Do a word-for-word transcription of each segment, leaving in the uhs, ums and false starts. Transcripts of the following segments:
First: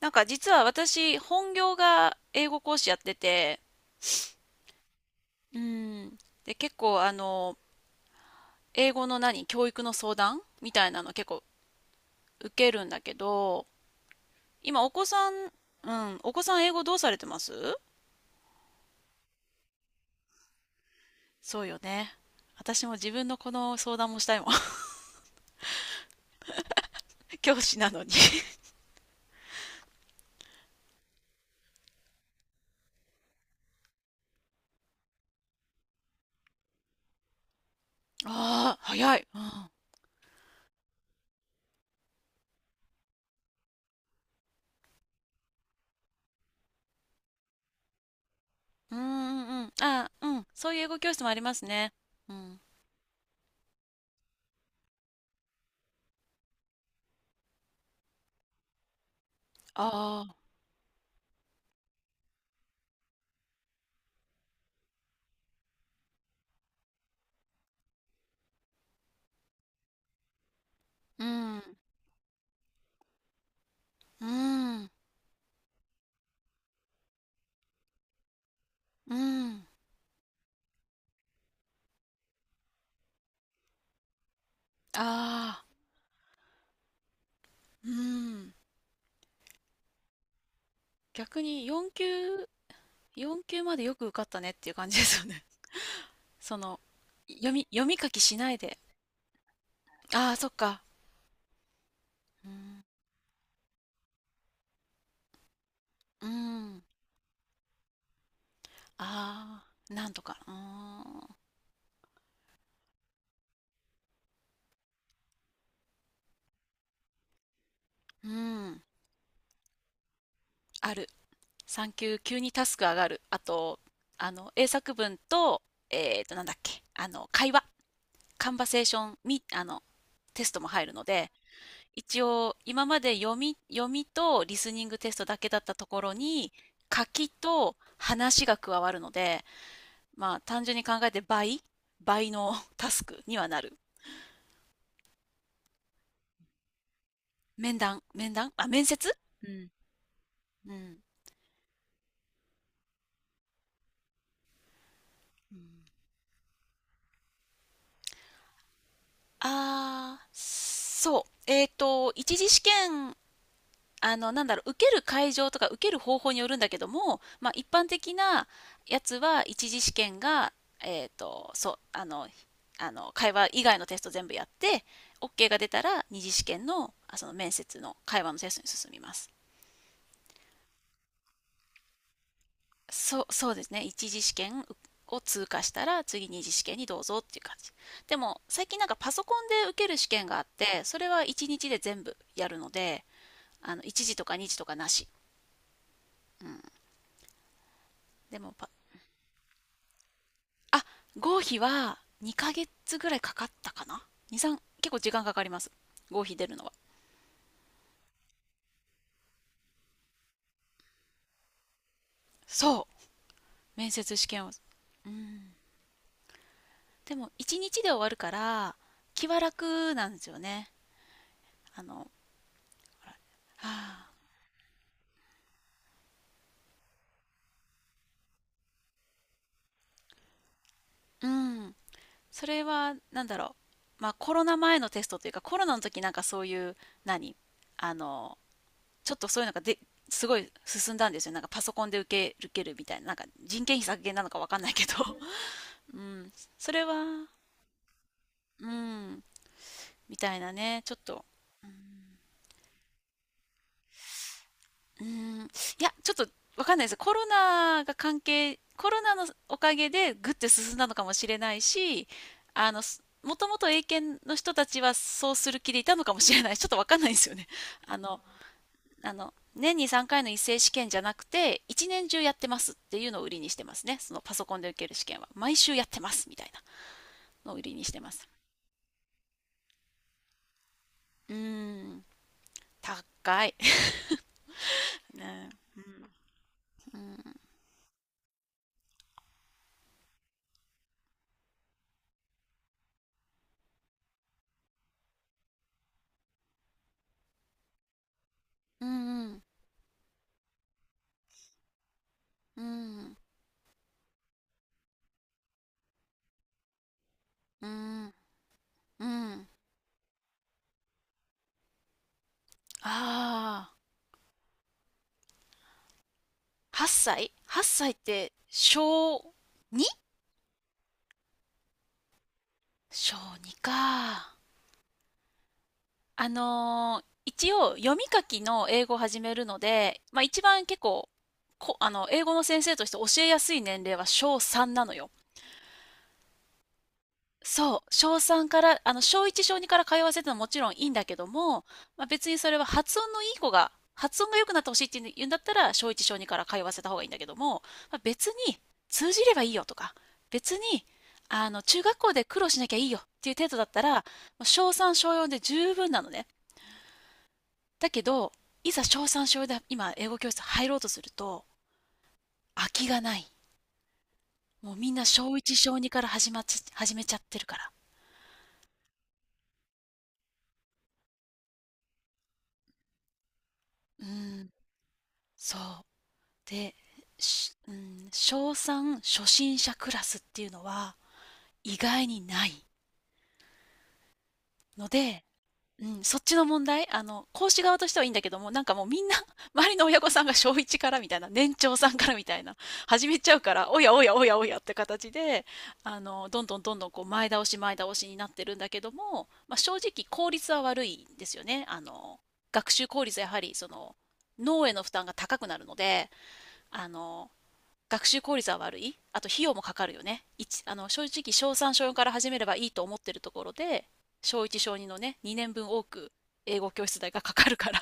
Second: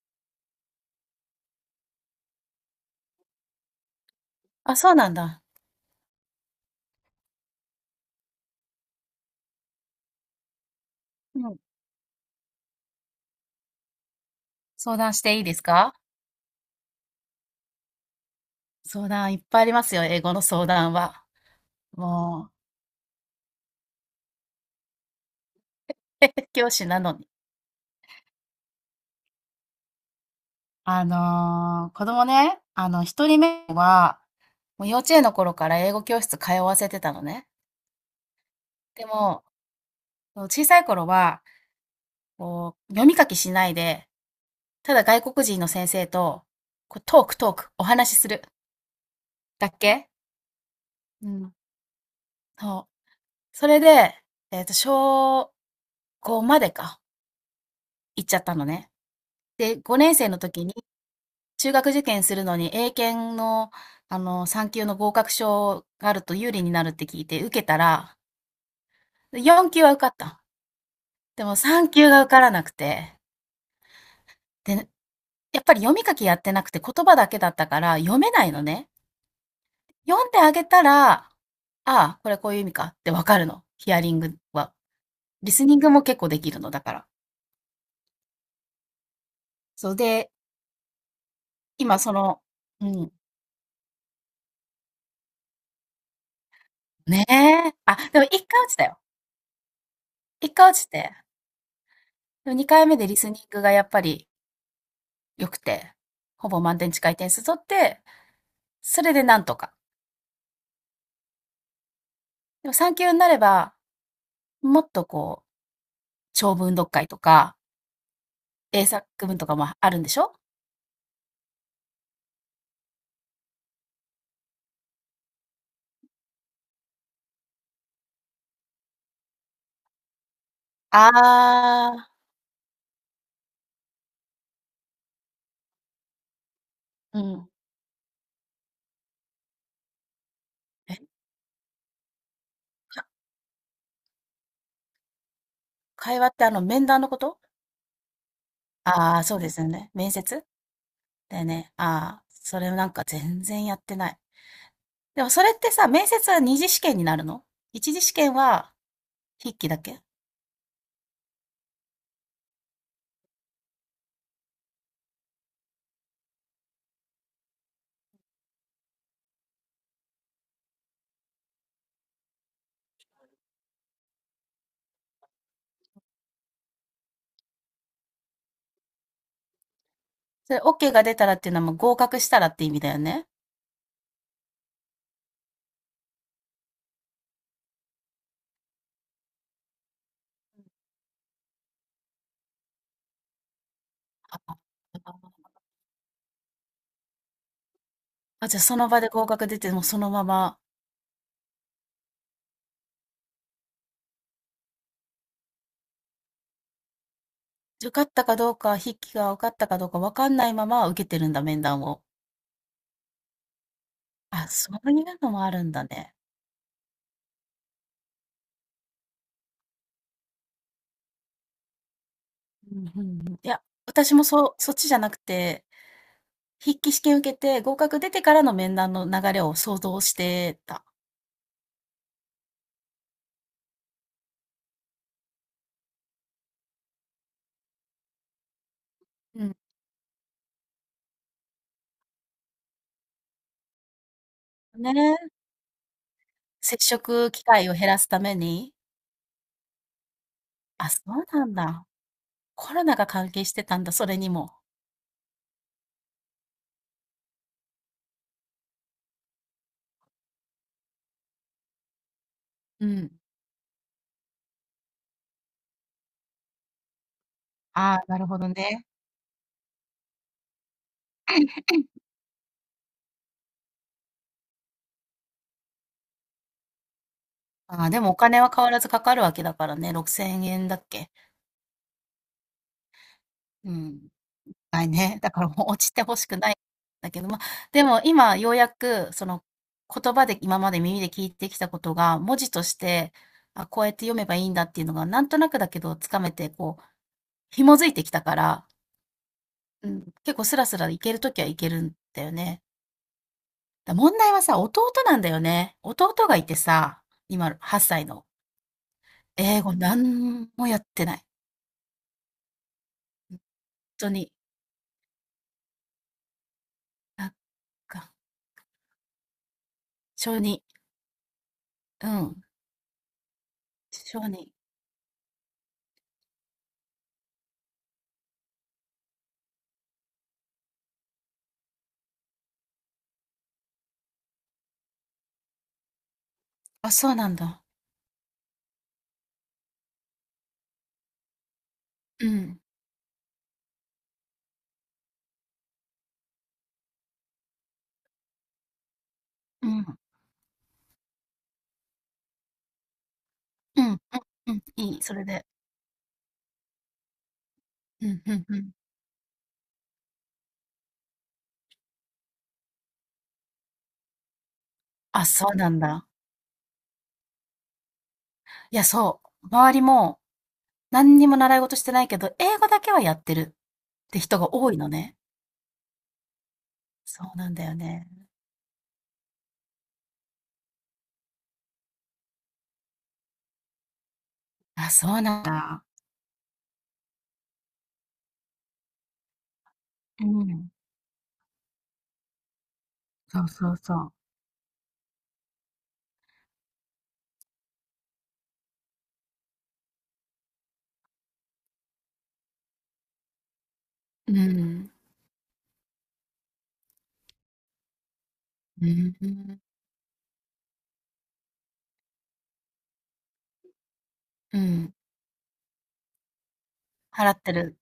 なんか実は私本業が英語講師やってて、あ、そうなんだ。うん。で、結構あの、英語の何、教育の相談みたいなの結う構ん。受けるんだけど、今お相子談しさん、ていいですうか？ん、お子さん英語どうされてます？相談いっぱいありますよ、英語の相談は。そうよね。も私も自分のこの相談もしたいもん。う、教師なのに。教師なのに。あのー子供ね、あの、ひとりめは、もう幼稚園の頃から英語教室通わせてたのね。ああ、で早い。も、小さい頃は、こう、読み書きしないで、ただ外国人の先生と、こうトークトーク、お話しする。うん、うんうんうん。だあけあ、うん。そういう英語教室もうありまん。すね。うん。そう。それで、えっと、小ごまでか、行っちゃったのね。で、ごねんあ生あ、の時に中学受験するのに英検の、あの、さん級の合格証があると有利になるって聞いて受けたら、よん級は受かった。うでもん、さん級が受からなくて。うで、ん、やっぱり読み書きやってなくて言葉だけだったから読めないのね。うん。読んであげたら、ああ、これこういう意味かってわかるの。ヒアリングは。リああ、スニングも結構できるのだから。うん。そうで、逆に4今級、その、うん。よん級までよく受かったねっていう感じですよね。その、ね読み、え。読あ、み書できもし一ない回落ちで。たよ。ああ、そっ一回落か。ちて。うでも2ん、回目でリスニングがやっぱり良くて、うほぼ満ん、点近い点数取って、それでなんとあか。あ、なんとか。うーん、でもさん級になれば、もっとこう、長文読解とか、うん、英作文とかもあるんでしょ？ある。さん級、急にタスク上がる。あと、あの、英作文と、えっと、なんだっけ、あの、会話、カンバセーション、み、あの、テストも入るので、ああ、一応、今まで読み、読みとリスニングテストだけだったところに、書うきん。と話が加わるので、まあ、単純に考え、えて倍、倍のタかスクにはなる。会話ってあの面談のこと？面談、面談、あ、面接。ああー、そううですんよね。面接うん。だよね。ああ、それなんか全然やってない。でもそれうっん。てさ、面接はにじしけんになるの？いちじしけんは筆記だけ？ああ、そう。えっと、一次試験、あの、なんだろう、受ける会場とか受ける方法によるんだけども、まあ、一般的なやつは、一次試験が、えっと、そう、あの、あの、会話以外のテスト全部やって、OK が出たら、二次試験の、あその面接の会話のテストに進みます。それ OK が出たらっていうのはもう合格したらって意味だよそう、ね。そうですね。一次試験を通過したら次二次試験にどうぞっていう感じ。でも最近なんかパソコンで受ける試験があって、それはいちにちで全部やるので、あのいち次とかにあ、次とかなし。であ、もじゃあパ、その場で合格出て、もうそのまま、あ、合否はにかげつぐらいかかったかな？ に、さん、結構時間かかります。合否出るのは。受かったかどうか、筆記が受かったかどうか分かんないまま受けてるんだ、面談を。そう、面接試験あ、は。そういううのもあん。るんだね。でもいちにちで終わるから気は楽なんですよね。あの、ほうんうらはんうん。いや、あ、私もそう、そっちじゃなくて、筆記試験受けて合格出てからの面談の流れを想像してた。うん。それはなんだろう、まあ、コロナ前のテストというかコロナの時なんかそういう何あのちょっとそうういうのん。がですごい進んだんですよ。なんかパソコンで受け受けるみたいな。なんか人件費削減なのかわかんないけど、ね。うん、そ接れは、触機会を減らすためうに。ん、みたいなね、あ、ちょそっうと、なんうだ。ん、コロナが関係してたんだ、それにも。うーん、いや、ちょっとわかんないです。コロナが関係、コロナのおかげでぐって進んだのかもしれないし、あの、うすん。もともと英検の人たちはそうする気でいたのかもしれない。ちょっとわかんないですよね。あああ、なの、るほどね。あの、年にさんかいの一斉試験じゃなくて、一年中やってますっていうのを売りにしてますね。そのパソコンで受ける試験は。毎週やってますみたいなのを売りにああ、しでてもまおす。金は変わらずかかるわけだからね、ろくせんえんだっけ？うーん、高い。うん。ない ね。だからね、もう落ちて欲しくないんうだん、けど、まあ、でも今ようやくその言葉で今まで耳で聞いてきたことが、文字として、あ、こうやって読めばいいんだっていうのがなんとなくだけどつかめて、こう紐づいてきたから、うん、うん、結構スラスラいけるときはいけるんだようね。ん、うん、だ、問題はさ、弟なんだよね。弟がいてさ、今うはっさいん、の。うん、英語なんもやってない。本ああ。当に。8な歳 ん はっ 歳っかて小 に？ 小児うん。小に小か。児あのー一応読み書きの英語を始めるので、まあ一番結構、こ、あの、英語の先生として教えやすい年齢は小さんなのよ。あ、そうなんだ。そう、小さんから、あの、小いち、小にから通わせてのはもちろんいいんだけども、まあ、別うにそれん。は発音のいい子が、発音が良くなってほしいって言うんだったら、小いち、小にから通わせた方がいいんだけども、まあ、別に通じればいいようとん。か、別に、あの、中学校で苦労しなきゃいいよっていう程度だったうん。ら、もううん。小さん、いい。小それよんでで。十分なのね。だけうん。ど、うん。ういん。ざ小さん、小よんで今、英語教室入ろうとすると、空きがない。もうみんなあ、小そいち、うな小んにかだ。ら始まっち、始めちゃってるから。いや、そう。周りも、何にも習い事してないけど、英語だけはやってるっうて人ん、が多いのね。そう。で、そうなんしだうよん、ね。小さん初心者クラスっていうのは意外にないのあ、そで、うなんだ。うん、そっちの問題、あの、講師側としてはいいんだけども、なんかもうみんな、周りの親御さんが小いちからみたいな、年長さんからみたいな、始めちゃうから、おやおやおやおやって形で、あの、どんどんどんどんこう前倒し前倒しになってるんだけども、まあ、正直効率は悪いんですよね。あの、学習効率はやはりその、う脳へのん。負担が高くなるので、あの、学習効率は悪うい。あと費用ん。もかかるよね。一あの正直、小さん小よんから始めればいいと思ってるところで、小いちう小にん。のね、にねんぶん多く英語教室代が払かっかてるかる。ら。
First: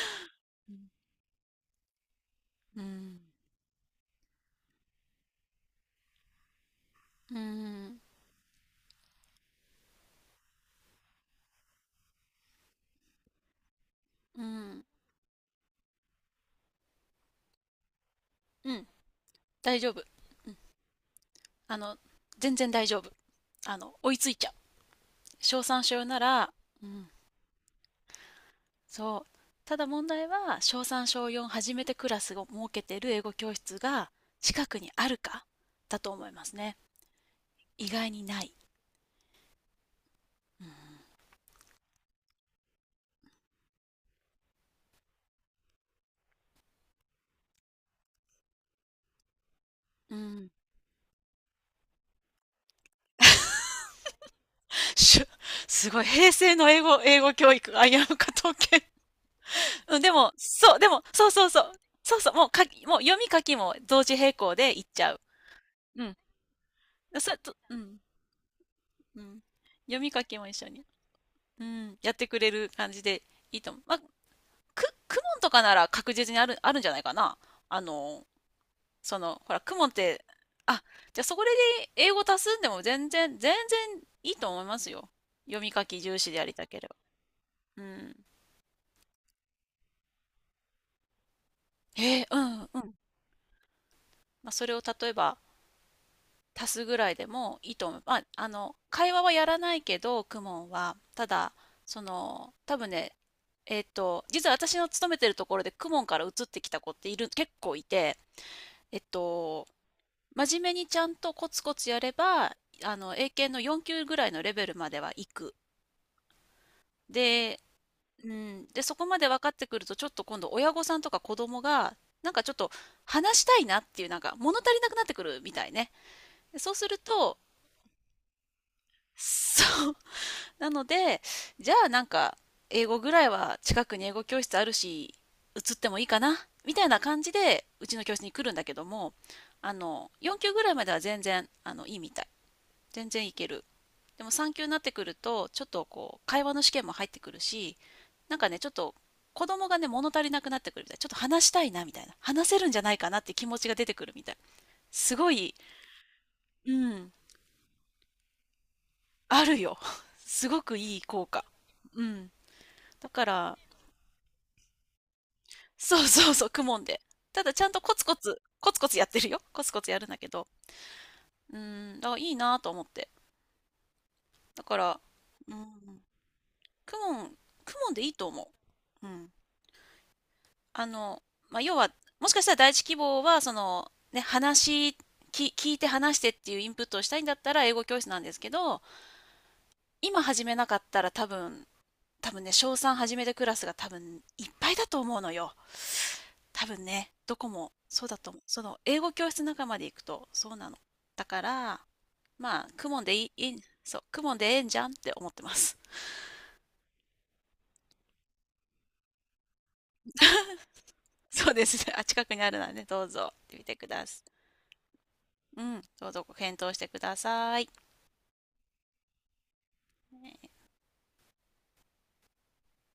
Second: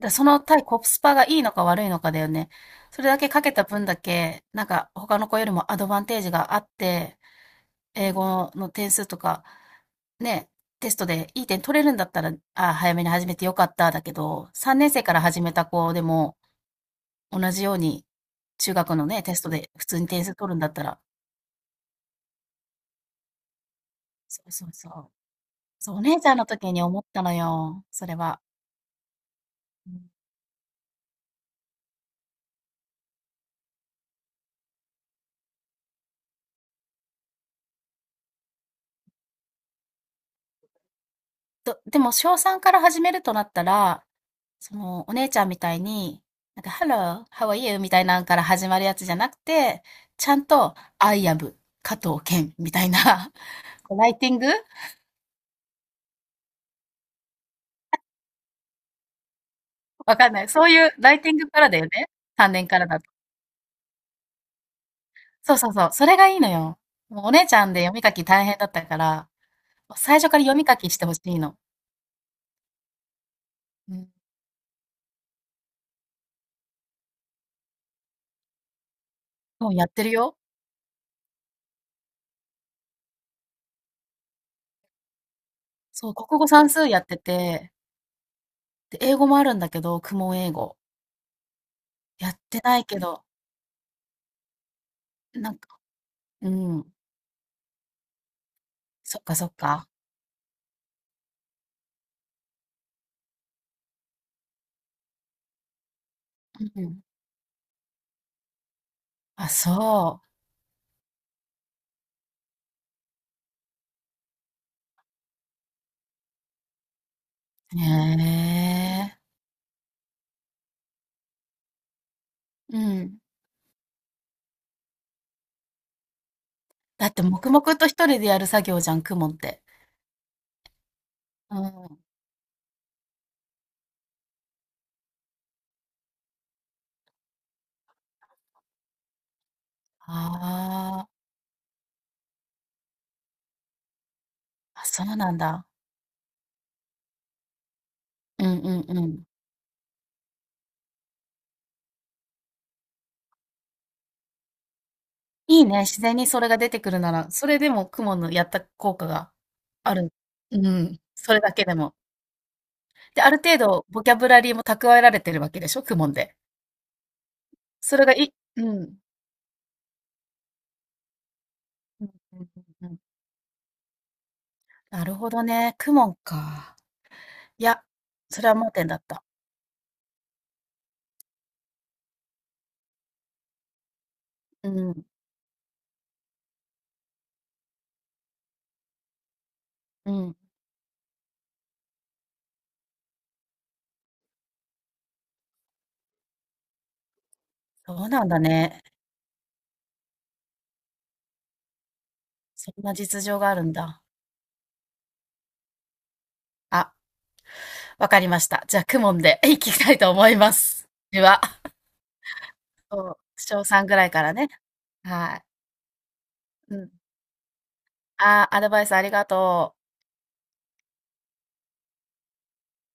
だ、その対うコスパがいいのか悪いのかだよね。それだけかんけた分だけ、なんか他の子よりもアドバンテージがあって、うん英語の点数とかね、テストでいい点取れるんだったら、あ、早めに始めてよかっただけうど、3ん年生から始めた子でも、同じようにう中ん、学のね、テストで大普丈通夫、に点数取うるん、んだったら、あの全然大丈夫、あの追いついそちゃうう、そうそう。小さんそ小う、およんな姉ちゃんのら、時にう思っん、たのよ、それは。そう。ただう問ん。題は小さん小よん初めてクラスを設けてる英語教室が近くにあるかだと思いますね。意外にない。と、でも小さんから始めるとなったら、その、お姉ちゃんみたいに、なんか、Hello, how are you? みたいなんから始まるやつじゃなくて、うちゃんん、と、I am 加藤健みたいな、こうライティング、しゅすごい、平成の英語、英語教育、危うか統計。うん、でわかも、んない。そうそう、でいうも、ライそテうィンそうグかそらう。だよね。そうそう、もう単書年かき、らもだうと。読み書きも同時並行でいっちゃう。そうそうそう。うそん。れがいいのよ。もうそおれ姉ちと、ゃんうで読ん、み書き大変だったかうら、ん。読み最書初きからも一読み緒書に。きしてほしいの。うん、やってくれる感じでいいと思う。まうあ、ん。く、クモンとかなら確実にある、あるんじゃないかな。あの、その、ほら、もクうやモっンってるて、よ。あ、じゃあそこで英語足すんでも全然、全然いいと思いますよ。読み書きそう、重視で国や語りた算けれ数ば。やってて、うん。で、英語もあるんだけど、公文英語。えーやうってん、なういん。けど、まあ、それを例えばなんか、う足すん。ぐらいでもいいと思う。まあ、あの会そ話っはかやそっらないか。けどクモンはただ、その多分ね、えっと実は私の勤めてるところでクモンから移ってうきた子っん。ている結構いて、えっあ、とそ真面目にちゃんとコツコツやれば、あの英検のよん級ぐらいのレベルまでは行く。で、う。うん、でそへこまえ。で分かってくると、ちょっと今度親御さんとか子供がなんかちょっとうん。話したいなっていう、なんか物足りなくなってくるみたいね。そうするだってと黙々と一人でやる作業じゃん、公文って。そう。なので、うじゃあなん。んか、英語ぐらいは近くに英語教室あるし、移ってもいいかなみたいな感じで、うちの教室に来るんだけども、あの、よん級ぐらいまではあ全あ。然、あの、いいみたい。全然いける。でもさん級になっあ、てそくるうなんと、ちょだ。っとこう、会話の試験も入ってくるし、なんうかね、んうちょっと、んうん。子供がね、物足りなくなってくるみたい。ちょっと話したいな、みたいな。話せるんじゃないかなって気持ちが出てくるみたい。すごい、いいね、自然にそれが出うてくるん、なら、それでも雲のやった効果があるよ。ある。すうごくいん、い効それ果。だけでも。うん。だで、かあるら、程度ボキャブラリーも蓄えられてるわけでしょ、公そう文そうで。そう、公文で。ただちゃんとコそツれがコいツ、うコツコん。ツやってるよ。コツコツやるんだけど。うん、うんだからいいうんなと思っうんうん。て。だから、なるほどうね、公ん、文か。公文、公いや、文でいいと思それは盲点だっう。うた。ん。あの、まあ、要は、もしかしたら第一希望は、その、ね、う話、ん、き聞いて話してっていうインプットをしたいんだったら英語教室なんですけど、う今ん。始めなかったら多分、多分ね、小さん始めてクラスが多分いっぱいだと思うのよ。多分ね、どこもそそううだなんと思だう。そのね。英語教室仲間で行くとそうなの。だから、まあ、そんクなモンで実い情い、がいあい、るんそだ。う、クモンでええんじゃんって思ってます。あ、わかりました。じゃあ、公文で いきたいと思います。では、そうですね。あ、近くにあるので、ね、どそうう、ぞ、行って小みてくさんぐらだいかさらね。はい。い。うん、どうぞご検討うしてん。ください。ああ、アドバイスありがとう。ね